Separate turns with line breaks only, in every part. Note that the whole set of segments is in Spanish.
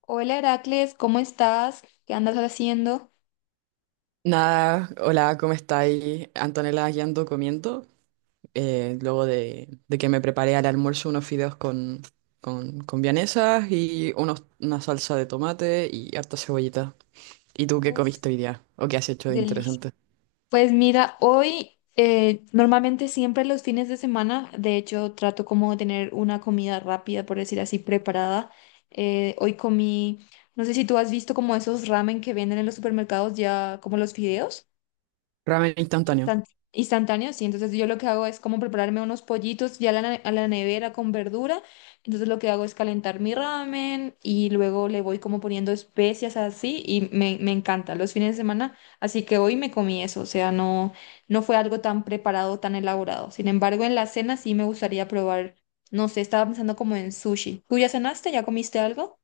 Hola Heracles, ¿cómo estás? ¿Qué andas haciendo?
Nada, hola, ¿cómo estáis? Antonella, aquí ando comiendo. Luego de que me preparé al almuerzo unos fideos con vienesas y una salsa de tomate y harta cebollita. ¿Y tú qué
Uf,
comiste hoy día? ¿O qué has hecho de
delicia.
interesante?
Pues mira, hoy normalmente siempre los fines de semana, de hecho trato como de tener una comida rápida, por decir así, preparada. Hoy comí, no sé si tú has visto como esos ramen que venden en los supermercados ya, como los fideos.
Ramen instantáneo.
Instant- Instantáneo, sí. Entonces yo lo que hago es como prepararme unos pollitos ya a la, a la nevera con verdura. Entonces lo que hago es calentar mi ramen y luego le voy como poniendo especias así y me encanta los fines de semana. Así que hoy me comí eso, o sea, no fue algo tan preparado, tan elaborado. Sin embargo, en la cena sí me gustaría probar, no sé, estaba pensando como en sushi. ¿Tú ya cenaste? ¿Ya comiste algo?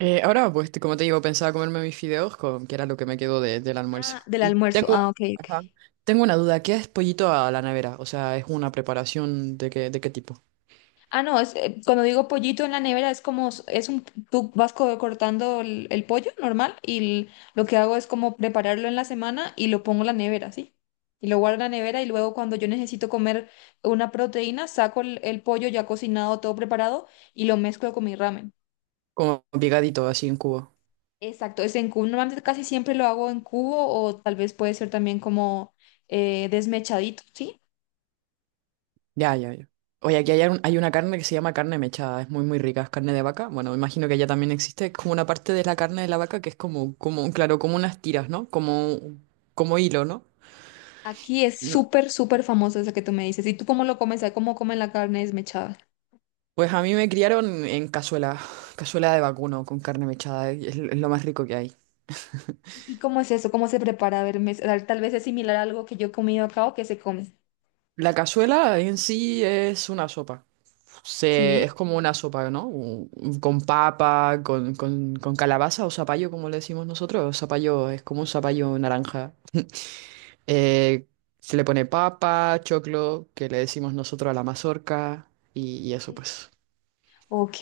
Ahora, pues, como te digo, pensaba comerme mis fideos, con, que era lo que me quedó del almuerzo.
Ah, del
Y
almuerzo. Ah,
tengo,
ok, ok.
ajá, tengo una duda, ¿qué es pollito a la nevera? O sea, ¿es una preparación de qué tipo?
Ah, no, cuando digo pollito en la nevera es como, es un, tú vas cortando el pollo normal y lo que hago es como prepararlo en la semana y lo pongo en la nevera, ¿sí? Y lo guardo en la nevera y luego cuando yo necesito comer una proteína, saco el pollo ya cocinado, todo preparado y lo mezclo con mi ramen.
Como picadito, así en cubo.
Exacto, es en cubo. Normalmente casi siempre lo hago en cubo o tal vez puede ser también como desmechadito, ¿sí?
Ya, ya, ya. Oye, aquí hay, hay una carne que se llama carne mechada, es muy, muy rica, es carne de vaca. Bueno, imagino que allá también existe, es como una parte de la carne de la vaca que es como, como, claro, como unas tiras, ¿no? Como, como hilo, ¿no?
Aquí es
No,
súper, súper famoso eso que tú me dices. ¿Y tú cómo lo comes? ¿Cómo comen la carne desmechada?
pues a mí me criaron en cazuela, cazuela de vacuno con carne mechada, es lo más rico que hay.
¿Y cómo es eso? ¿Cómo se prepara? A ver, tal vez es similar a algo que yo he comido acá o que se come.
La cazuela en sí es una sopa, se,
Sí.
es como una sopa, ¿no? Con papa, con calabaza o zapallo, como le decimos nosotros, zapallo, es como un zapallo naranja. Eh, Se le pone papa, choclo, que le decimos nosotros a la mazorca, y eso pues.
Ok,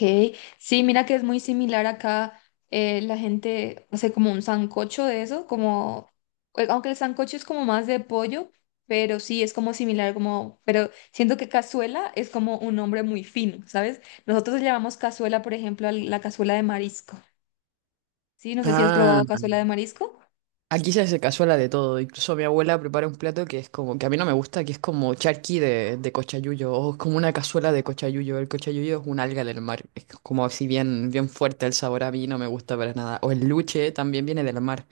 sí, mira que es muy similar acá. Eh, la gente hace como un sancocho de eso, como, aunque el sancocho es como más de pollo, pero sí es como similar, como, pero siento que cazuela es como un nombre muy fino, ¿sabes? Nosotros le llamamos cazuela, por ejemplo, a la cazuela de marisco. Sí, no sé si has
Ah,
probado cazuela de marisco.
aquí se hace cazuela de todo. Incluso mi abuela prepara un plato que es como, que a mí no me gusta, que es como charqui de cochayuyo, o es como una cazuela de cochayuyo. El cochayuyo es un alga del mar, es como así bien, bien fuerte el sabor, a mí no me gusta para nada. O el luche también viene del mar,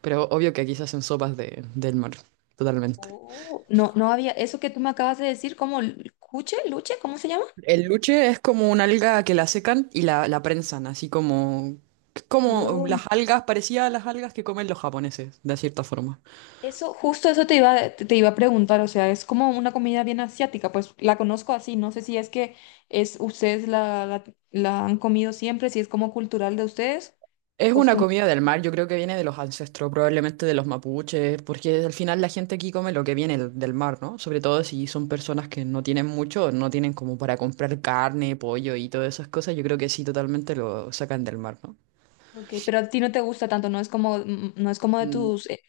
pero obvio que aquí se hacen sopas de, del mar, totalmente.
Oh, no, no había, eso que tú me acabas de decir, ¿cómo? ¿Cuche? ¿Luche? ¿Cómo se llama?
El luche es como una alga que la secan y la prensan, así como, como
Wow.
las algas, parecía a las algas que comen los japoneses, de cierta forma.
Eso, justo eso te iba a preguntar, o sea, es como una comida bien asiática, pues la conozco así, no sé si es que es, la, la han comido siempre, si es como cultural de ustedes,
Es una
costumbre,
comida del mar, yo creo que viene de los ancestros, probablemente de los mapuches, porque al final la gente aquí come lo que viene del mar, ¿no? Sobre todo si son personas que no tienen mucho, no tienen como para comprar carne, pollo y todas esas cosas, yo creo que sí, totalmente lo sacan del mar, ¿no?
ok, pero a ti no te gusta tanto, no es como, mm, no es como de
Mm,
tus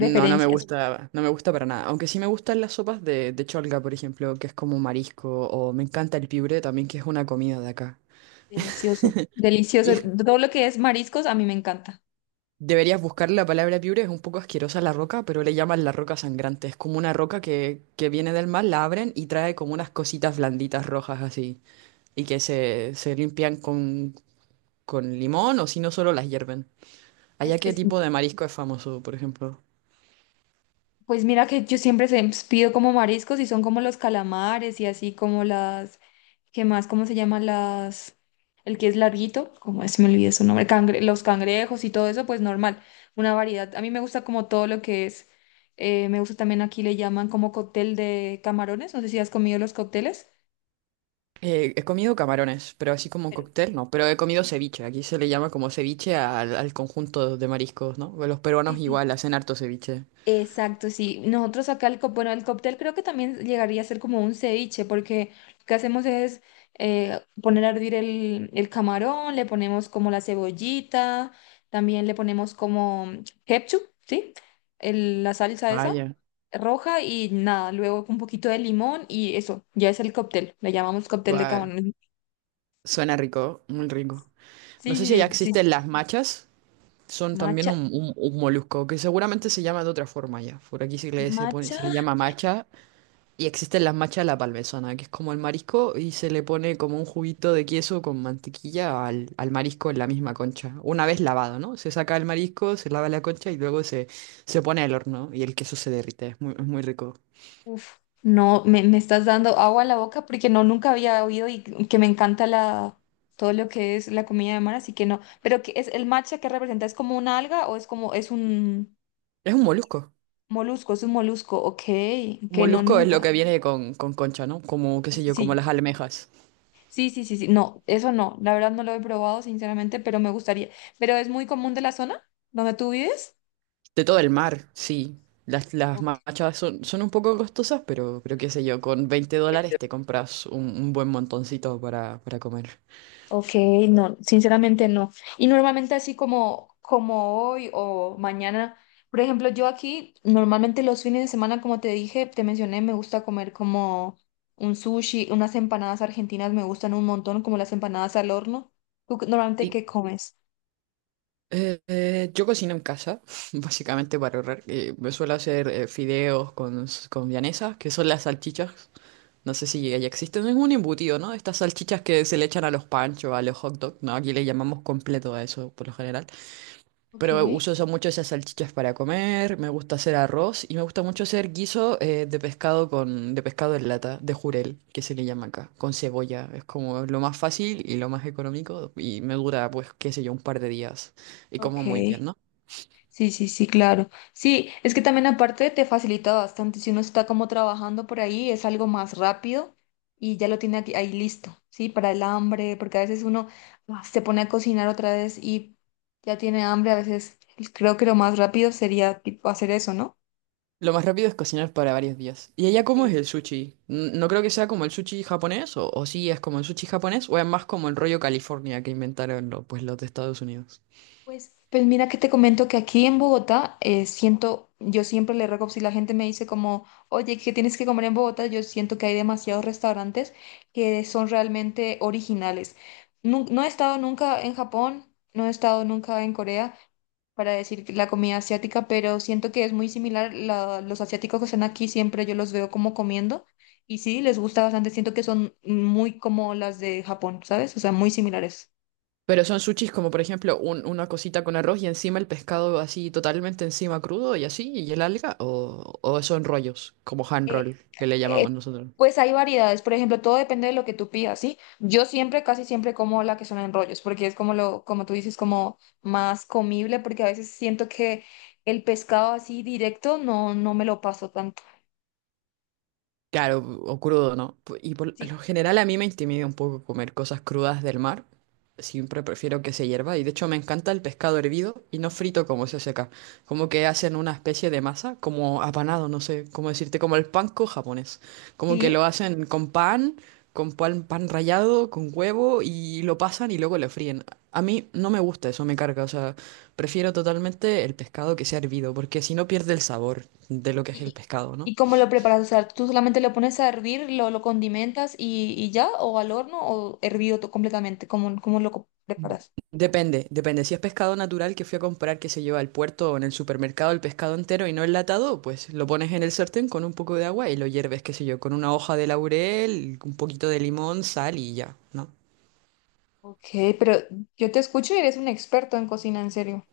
no, no me gusta, no me gusta para nada. Aunque sí me gustan las sopas de cholga, por ejemplo, que es como marisco, o me encanta el piure también, que es una comida de acá.
Delicioso,
Y
delicioso,
es-
todo lo que es mariscos a mí me encanta.
Deberías buscar la palabra piure, es un poco asquerosa la roca, pero le llaman la roca sangrante. Es como una roca que viene del mar, la abren y trae como unas cositas blanditas rojas así, y que se limpian con limón o si no solo las hierven. ¿Allá qué
Es
tipo de marisco es famoso, por ejemplo?
pues mira que yo pues, pido como mariscos y son como los calamares y así como las, ¿qué más? ¿Cómo se llaman las? El que es larguito, como se me olvidó su nombre, los cangrejos y todo eso, pues normal, una variedad. A mí me gusta como todo lo que es, me gusta también aquí le llaman como cóctel de camarones, no sé si has comido los cócteles.
He comido camarones, pero así como
Pero-
cóctel, no. Pero he comido ceviche. Aquí se le llama como ceviche al conjunto de mariscos, ¿no? Los
Sí,
peruanos
sí, sí.
igual hacen harto ceviche.
Exacto, sí. Nosotros acá bueno, el cóctel creo que también llegaría a ser como un ceviche, porque lo que hacemos es poner a hervir el camarón, le ponemos como la cebollita, también le ponemos como ketchup, ¿sí? La salsa esa
Vaya.
roja y nada, luego un poquito de limón y eso, ya es el cóctel, le llamamos cóctel de
Va,
camarón.
suena rico, muy rico. No
Sí,
sé si
sí,
ya
sí, sí,
existen
sí.
las machas. Son también
Macha,
un molusco que seguramente se llama de otra forma ya. Por aquí se pone,
macha.
se le llama macha. Y existen las machas a la parmesana, que es como el marisco y se le pone como un juguito de queso con mantequilla al marisco en la misma concha. Una vez lavado, ¿no? Se saca el marisco, se lava la concha y luego se pone al horno y el queso se derrite. Es muy rico.
Uf, no, me estás dando agua a la boca porque no, nunca había oído y que me encanta la, todo lo que es la comida de mar, así que no. Pero ¿qué es el matcha que representa? ¿Es como una alga o es como, es un
Es un molusco.
molusco? Es un molusco, ok,
Un
que no,
molusco es lo
nunca.
que viene con concha, ¿no? Como, qué sé yo, como
Sí,
las almejas.
sí, sí, sí, sí, no, eso no, la verdad no lo he probado sinceramente, pero me gustaría. ¿Pero es muy común de la zona donde tú vives?
De todo el mar, sí. Las machas son, son un poco costosas, pero qué sé yo, con 20 dólares te compras un buen montoncito para comer.
Ok, no, sinceramente no. Y normalmente así como, como hoy o mañana, por ejemplo, yo aquí normalmente los fines de semana, como te dije, te mencioné, me gusta comer como un sushi, unas empanadas argentinas me gustan un montón, como las empanadas al horno. ¿Tú normalmente
¿Y,
qué comes?
Yo cocino en casa, básicamente para ahorrar. Me suelo hacer fideos con, con vienesas, que son las salchichas. No sé si ya existen. Es un embutido, ¿no? Estas salchichas que se le echan a los panchos, a los hot dogs, ¿no? Aquí le llamamos completo a eso, por lo general.
Ok,
Pero uso eso mucho, esas salchichas para comer, me gusta hacer arroz y me gusta mucho hacer guiso de pescado con, de pescado en lata, de jurel, que se le llama acá, con cebolla. Es como lo más fácil y lo más económico y me dura, pues, qué sé yo, un par de días. Y como muy
ok.
bien, ¿no?
Sí, sí, sí, claro. Sí, es que también aparte te facilita bastante. Si uno está como trabajando por ahí, es algo más rápido y ya lo tiene aquí, ahí listo, ¿sí? Para el hambre, porque a veces uno ah, se pone a cocinar otra vez y ya tiene hambre. A veces creo que lo más rápido sería tipo, hacer eso, ¿no?
Lo más rápido es cocinar para varios días. ¿Y allá cómo es el sushi? No creo que sea como el sushi japonés, o sí es como el sushi japonés, o es más como el rollo California que inventaron pues, los de Estados Unidos.
Pues mira que te comento que aquí en Bogotá siento, yo siempre le ruego, si la gente me dice como, oye, ¿qué tienes que comer en Bogotá? Yo siento que hay demasiados restaurantes que son realmente originales. No he estado nunca en Japón, no he estado nunca en Corea para decir que la comida asiática, pero siento que es muy similar. Los asiáticos que están aquí siempre yo los veo como comiendo y sí, les gusta bastante. Siento que son muy como las de Japón, ¿sabes? O sea, muy similares.
Pero son sushis como, por ejemplo, una cosita con arroz y encima el pescado así totalmente encima crudo y así, y el alga, o son rollos, como hand roll, que le
eh,
llamamos nosotros.
pues hay variedades, por ejemplo, todo depende de lo que tú pidas, ¿sí? Yo siempre, casi siempre como la que son en rollos, porque es como lo, como tú dices, como más comible, porque a veces siento que el pescado así directo no me lo paso tanto.
Claro, o crudo, ¿no? Y por
Sí,
lo general a mí me intimida un poco comer cosas crudas del mar. Siempre prefiero que se hierva. Y de hecho me encanta el pescado hervido y no frito como se hace acá. Como que hacen una especie de masa, como apanado, no sé cómo decirte, como el panko japonés. Como que
sí.
lo hacen con pan, pan rallado, con huevo y lo pasan y luego lo fríen. A mí no me gusta eso, me carga. O sea, prefiero totalmente el pescado que sea hervido, porque si no pierde el sabor de lo que es el
Y,
pescado, ¿no?
y cómo lo preparas, o sea, tú solamente lo pones a hervir, lo condimentas y ya, o al horno, o hervido completamente, ¿cómo, cómo preparas?
Depende, depende. Si es pescado natural que fui a comprar, que se lleva al puerto o en el supermercado el pescado entero y no enlatado, pues lo pones en el sartén con un poco de agua y lo hierves, qué sé yo, con una hoja de laurel, un poquito de limón, sal y ya, ¿no?
Ok, pero yo te escucho y eres un experto en cocina, en serio.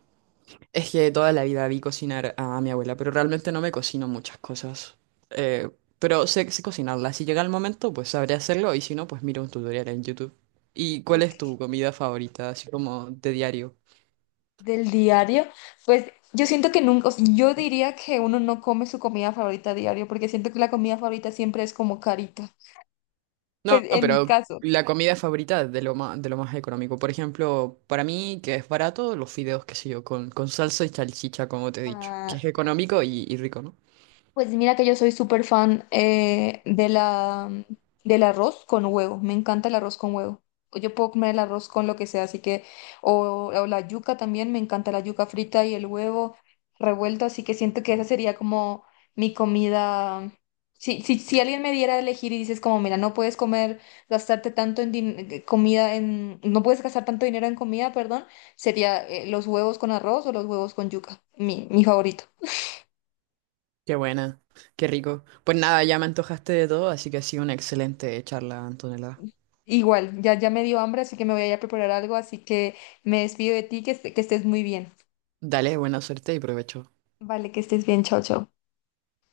Es que toda la vida vi cocinar a mi abuela, pero realmente no me cocino muchas cosas. Eh, pero sé, sé cocinarla. Si llega el momento, pues sabré hacerlo y si no, pues miro un tutorial en YouTube. ¿Y cuál es
Ok.
tu comida favorita, así como de diario?
Del diario, pues yo siento que nunca, o sea, yo diría que uno no come su comida favorita a diario, porque siento que la comida favorita siempre es como carita. Pues
No,
en mi
pero
caso,
la comida favorita de lo más económico. Por ejemplo, para mí, que es barato, los fideos, qué sé yo, con salsa y salchicha, como te he dicho.
ah,
Que es económico y rico, ¿no?
pues mira que yo soy súper fan de la, del arroz con huevo. Me encanta el arroz con huevo. Yo puedo comer el arroz con lo que sea, así que, o la yuca también, me encanta la yuca frita y el huevo revuelto, así que siento que esa sería como mi comida. Si, si, si alguien me diera a elegir y dices como, mira, no puedes comer, gastarte tanto en comida, en, no puedes gastar tanto dinero en comida, perdón, sería los huevos con arroz o los huevos con yuca, mi favorito.
Qué buena, qué rico. Pues nada, ya me antojaste de todo, así que ha sido una excelente charla, Antonella.
Igual, ya, ya me dio hambre, así que me voy a ir a preparar algo, así que me despido de ti, que, que estés muy bien.
Dale, buena suerte y provecho.
Vale, que estés bien, chao, chao.